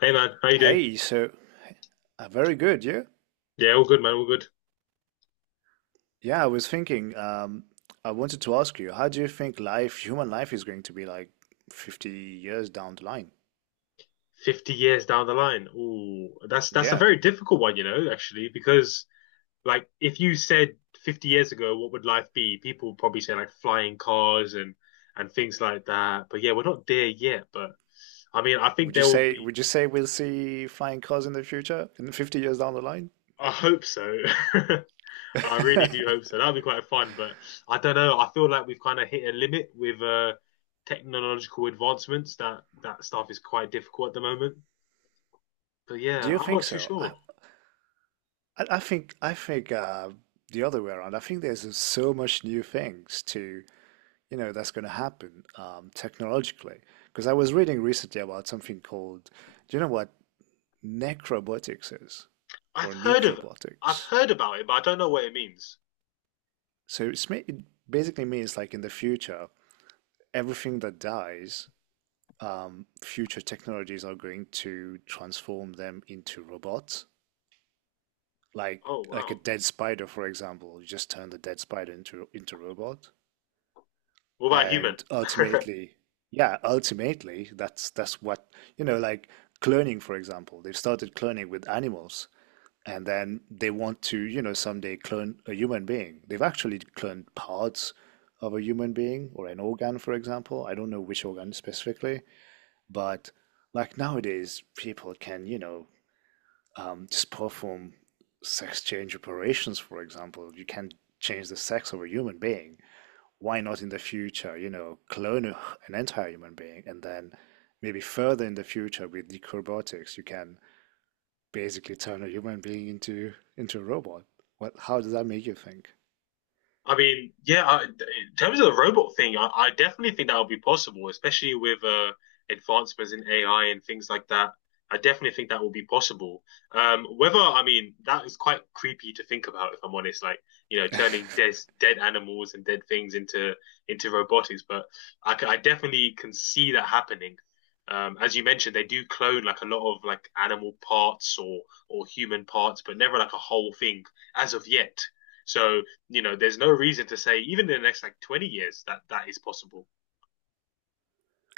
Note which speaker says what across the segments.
Speaker 1: Hey man, how you doing?
Speaker 2: Hey, so very good, yeah?
Speaker 1: Yeah, all good, man, all good.
Speaker 2: Yeah, I was thinking, I wanted to ask you, how do you think life, human life is going to be like 50 years down the line?
Speaker 1: 50 years down the line. Ooh, that's a
Speaker 2: Yeah.
Speaker 1: very difficult one, you know, actually. Because like if you said 50 years ago, what would life be? People would probably say like flying cars and things like that. But yeah, we're not there yet, but I mean, I think
Speaker 2: Would you
Speaker 1: there will
Speaker 2: say
Speaker 1: be.
Speaker 2: we'll see flying cars in the future, in 50 years down the line?
Speaker 1: I hope so. I really do hope so. That'll be quite fun, but I don't know. I feel like we've kind of hit a limit with technological advancements. That stuff is quite difficult at the moment. But
Speaker 2: Do
Speaker 1: yeah,
Speaker 2: you
Speaker 1: I'm
Speaker 2: think
Speaker 1: not too
Speaker 2: so? I
Speaker 1: sure.
Speaker 2: I I think I think uh, the other way around. I think there's so much new things that's going to happen technologically. Because I was reading recently about something called, do you know what necrobotics is? Or
Speaker 1: I've heard of—
Speaker 2: necrobotics.
Speaker 1: I've heard about it, but I don't know what it means.
Speaker 2: So it basically means like in the future, everything that dies, future technologies are going to transform them into robots. Like
Speaker 1: Oh
Speaker 2: like a
Speaker 1: wow.
Speaker 2: dead spider, for example, you just turn the dead spider into a robot,
Speaker 1: What about human?
Speaker 2: and ultimately, yeah, ultimately, that's what, you know, like cloning, for example, they've started cloning with animals, and then they want to, you know, someday clone a human being. They've actually cloned parts of a human being or an organ, for example. I don't know which organ specifically, but like nowadays, people can, you know, just perform sex change operations, for example. You can change the sex of a human being. Why not in the future, you know, clone an entire human being and then maybe further in the future with deep robotics, you can basically turn a human being into a robot. What, how does that make you think?
Speaker 1: I mean, yeah, in terms of the robot thing, I definitely think that would be possible, especially with advancements in AI and things like that. I definitely think that will be possible. I mean, that is quite creepy to think about, if I'm honest, like, you know, turning dead animals and dead things into robotics. But I definitely can see that happening. As you mentioned, they do clone like a lot of like animal parts or human parts, but never like a whole thing as of yet. So you know, there's no reason to say even in the next like 20 years that that is possible.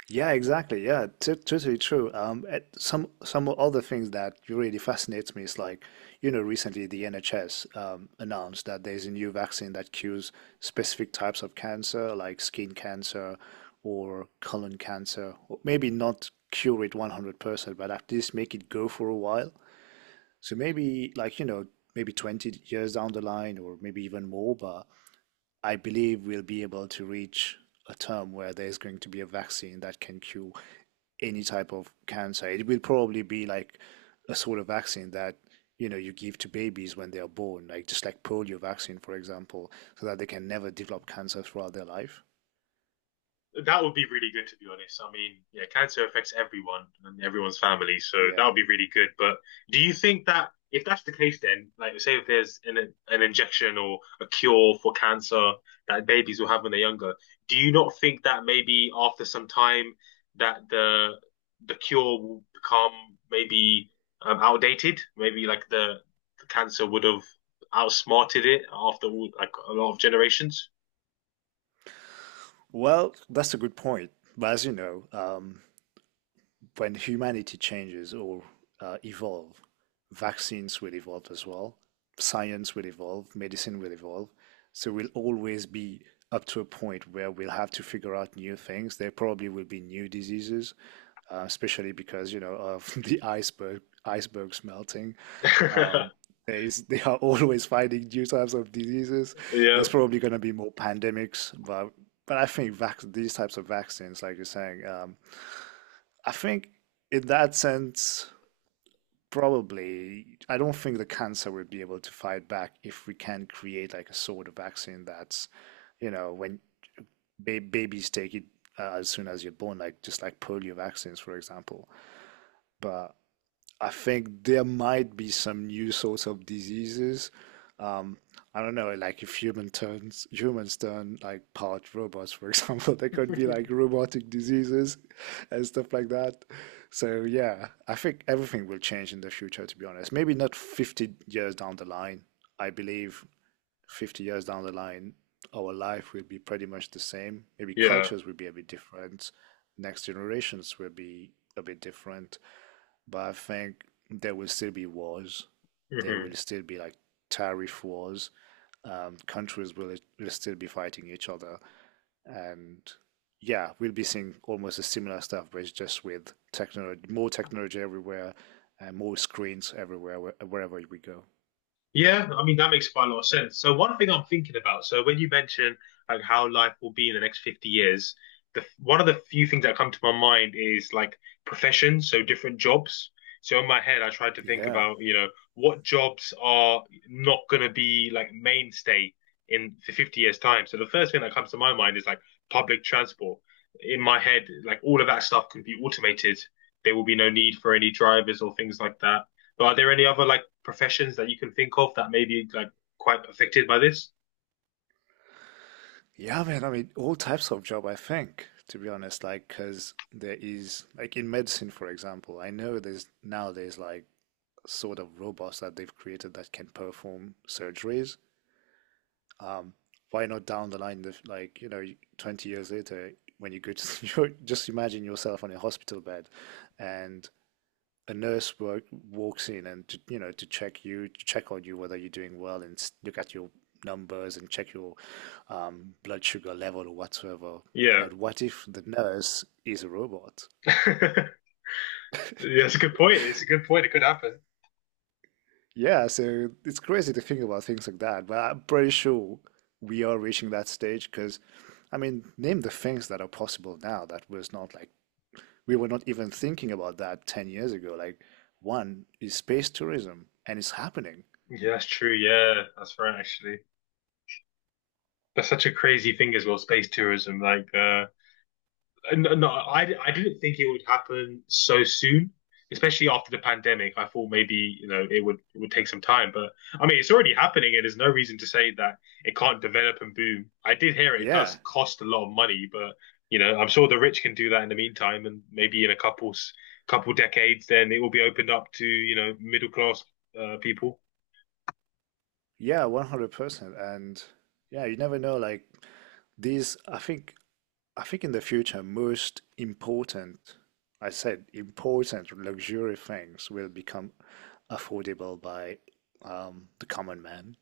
Speaker 2: Yeah, exactly. Yeah, t totally true. At some other things that really fascinates me is like, you know, recently the NHS announced that there's a new vaccine that cures specific types of cancer, like skin cancer or colon cancer. Or maybe not cure it 100%, but at least make it go for a while. So maybe like, you know, maybe 20 years down the line or maybe even more, but I believe we'll be able to reach a term where there's going to be a vaccine that can cure any type of cancer. It will probably be like a sort of vaccine that, you know, you give to babies when they are born, like just like polio vaccine, for example, so that they can never develop cancer throughout their life.
Speaker 1: That would be really good, to be honest. I mean, yeah, cancer affects everyone and everyone's family, so that
Speaker 2: Yeah.
Speaker 1: would be really good. But do you think that if that's the case, then like say if there's an injection or a cure for cancer that babies will have when they're younger, do you not think that maybe after some time that the cure will become maybe outdated? Maybe like the cancer would have outsmarted it after all, like a lot of generations.
Speaker 2: Well, that's a good point. But as you know, when humanity changes or evolve, vaccines will evolve as well, science will evolve, medicine will evolve. So we'll always be up to a point where we'll have to figure out new things. There probably will be new diseases, especially because, you know, of the icebergs melting. Um, there is, they are always finding new types of diseases.
Speaker 1: Yeah,
Speaker 2: There's probably going to be more pandemics, but I think vac these types of vaccines, like you're saying, I think in that sense, probably, I don't think the cancer will be able to fight back if we can create like a sort of vaccine that's, you know, when ba babies take it as soon as you're born, like just like polio vaccines, for example. But I think there might be some new sorts of diseases. Um, I don't know, like if humans turn like part robots, for example, there could be like robotic diseases and stuff like that. So yeah, I think everything will change in the future, to be honest. Maybe not 50 years down the line. I believe 50 years down the line, our life will be pretty much the same. Maybe
Speaker 1: yeah.
Speaker 2: cultures will be a bit different. Next generations will be a bit different, but I think there will still be wars. There
Speaker 1: Hmm.
Speaker 2: will still be like tariff wars. Countries will still be fighting each other, and yeah, we'll be seeing almost a similar stuff, but it's just with technology, more technology everywhere, and more screens everywhere wherever we go.
Speaker 1: Yeah, I mean that makes quite a lot of sense. So one thing I'm thinking about, so when you mention like how life will be in the next 50 years, the one of the few things that come to my mind is like professions, so different jobs. So in my head, I tried to think
Speaker 2: Yeah,
Speaker 1: about, you know, what jobs are not going to be like mainstay in the 50 years time. So the first thing that comes to my mind is like public transport. In my head, like all of that stuff could be automated. There will be no need for any drivers or things like that. But are there any other like professions that you can think of that may be like quite affected by this?
Speaker 2: yeah, man. I mean, all types of job. I think, to be honest, like because there is like in medicine, for example. I know there's nowadays like sort of robots that they've created that can perform surgeries. Um, why not down the line, like, you know, 20 years later, when you go to, you just imagine yourself on a hospital bed and a walks in and, to, you know, to check you, to check on you whether you're doing well and look at your numbers and check your blood sugar level or whatsoever.
Speaker 1: Yeah.
Speaker 2: And what if the nurse is a robot?
Speaker 1: Yeah, that's a good point. It's a good point. It could happen.
Speaker 2: Yeah, so it's crazy to think about things like that, but I'm pretty sure we are reaching that stage because, I mean, name the things that are possible now that was not like we were not even thinking about that 10 years ago. Like, one is space tourism, and it's happening.
Speaker 1: Yeah, that's true. Yeah, that's right, actually. That's such a crazy thing as well, space tourism. Like, no, I didn't think it would happen so soon, especially after the pandemic. I thought maybe you know it would take some time, but I mean it's already happening, and there's no reason to say that it can't develop and boom. I did hear it, it
Speaker 2: Yeah,
Speaker 1: does cost a lot of money, but you know I'm sure the rich can do that in the meantime, and maybe in a couple decades, then it will be opened up to you know middle class people.
Speaker 2: yeah, 100%. And yeah, you never know. Like, I think in the future, most important, I said important luxury things will become affordable by the common man.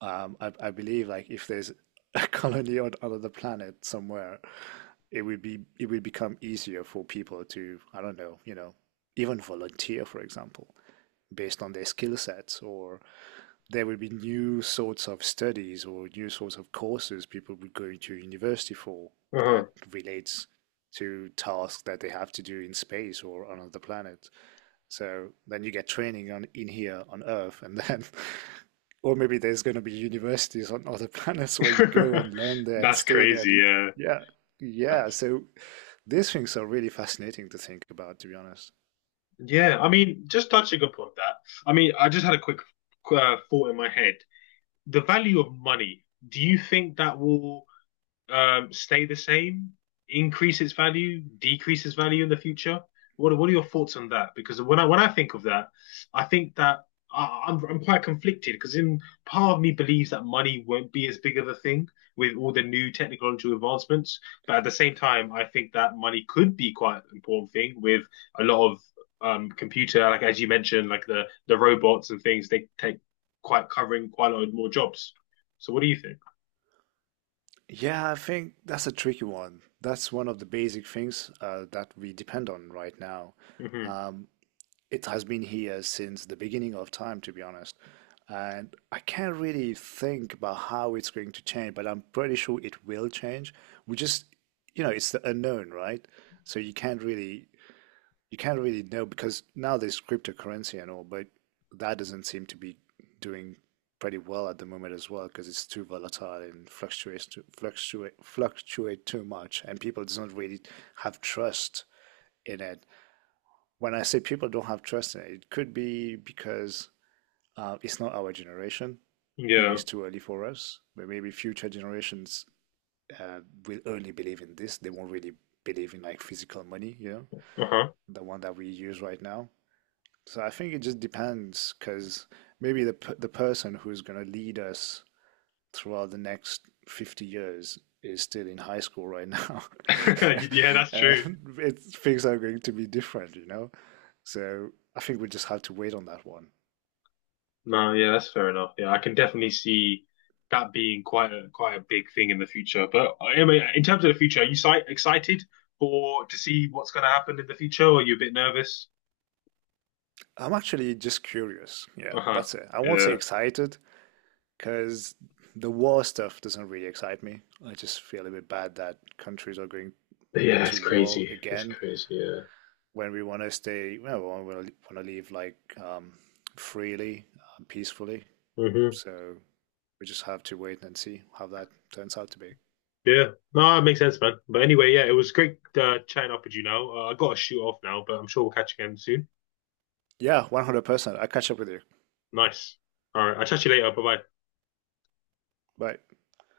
Speaker 2: I believe like if there's a colony on another planet somewhere, it will become easier for people to, I don't know, you know, even volunteer, for example, based on their skill sets, or there would be new sorts of studies or new sorts of courses people would go into university for that
Speaker 1: Uh-huh.
Speaker 2: relates to tasks that they have to do in space or on other planets. So then you get training on in here on Earth, and then, or maybe there's going to be universities on other planets where you go and learn there and
Speaker 1: That's
Speaker 2: stay there.
Speaker 1: crazy.
Speaker 2: Yeah,
Speaker 1: Yeah.
Speaker 2: yeah. So these things are really fascinating to think about, to be honest.
Speaker 1: Yeah, I mean, just touching upon that, I mean, I just had a quick thought in my head. The value of money, do you think that will stay the same, increase its value, decrease its value in the future? What are your thoughts on that? Because when I think of that, I think that I'm quite conflicted because in part of me believes that money won't be as big of a thing with all the new technological advancements, but at the same time, I think that money could be quite an important thing with a lot of computer, like as you mentioned, like the robots and things, they take quite covering quite a lot more jobs. So what do you think?
Speaker 2: Yeah, I think that's a tricky one. That's one of the basic things that we depend on right now.
Speaker 1: Hmm.
Speaker 2: Um, it has been here since the beginning of time, to be honest. And I can't really think about how it's going to change, but I'm pretty sure it will change. We just, you know, it's the unknown, right? So you can't really know because now there's cryptocurrency and all, but that doesn't seem to be doing pretty well at the moment as well because it's too volatile and fluctuates to fluctuate fluctuate too much, and people don't really have trust in it. When I say people don't have trust in it, it could be because it's not our generation. Maybe
Speaker 1: Yeah.
Speaker 2: it's too early for us, but maybe future generations uh, will only believe in this. They won't really believe in like physical money, you know,
Speaker 1: Uh-huh.
Speaker 2: the one that we use right now. So I think it just depends because maybe the person who's going to lead us throughout the next 50 years is still in high school right now.
Speaker 1: Yeah, that's
Speaker 2: Uh,
Speaker 1: true.
Speaker 2: it, things are going to be different, you know? So I think we just have to wait on that one.
Speaker 1: No, yeah, that's fair enough. Yeah, I can definitely see that being quite a quite a big thing in the future. But I mean, in terms of the future, are you si excited for to see what's going to happen in the future, or are you a bit nervous?
Speaker 2: I'm actually just curious. Yeah,
Speaker 1: Uh-huh.
Speaker 2: that's it. I won't say
Speaker 1: Yeah.
Speaker 2: excited because the war stuff doesn't really excite me. I just feel a bit bad that countries are going
Speaker 1: Yeah,
Speaker 2: to
Speaker 1: it's
Speaker 2: war
Speaker 1: crazy. It's
Speaker 2: again.
Speaker 1: crazy. Yeah.
Speaker 2: When we want to stay, well, we want to leave like um, freely, peacefully.
Speaker 1: Hmm.
Speaker 2: So we just have to wait and see how that turns out to be.
Speaker 1: Yeah. No, it makes sense, man. But anyway, yeah, it was great chatting up with you now. I got to shoot off now, but I'm sure we'll catch again soon.
Speaker 2: Yeah, 100%. I'll catch up with you.
Speaker 1: Nice. All right. I'll chat to you later. Bye bye.
Speaker 2: Bye.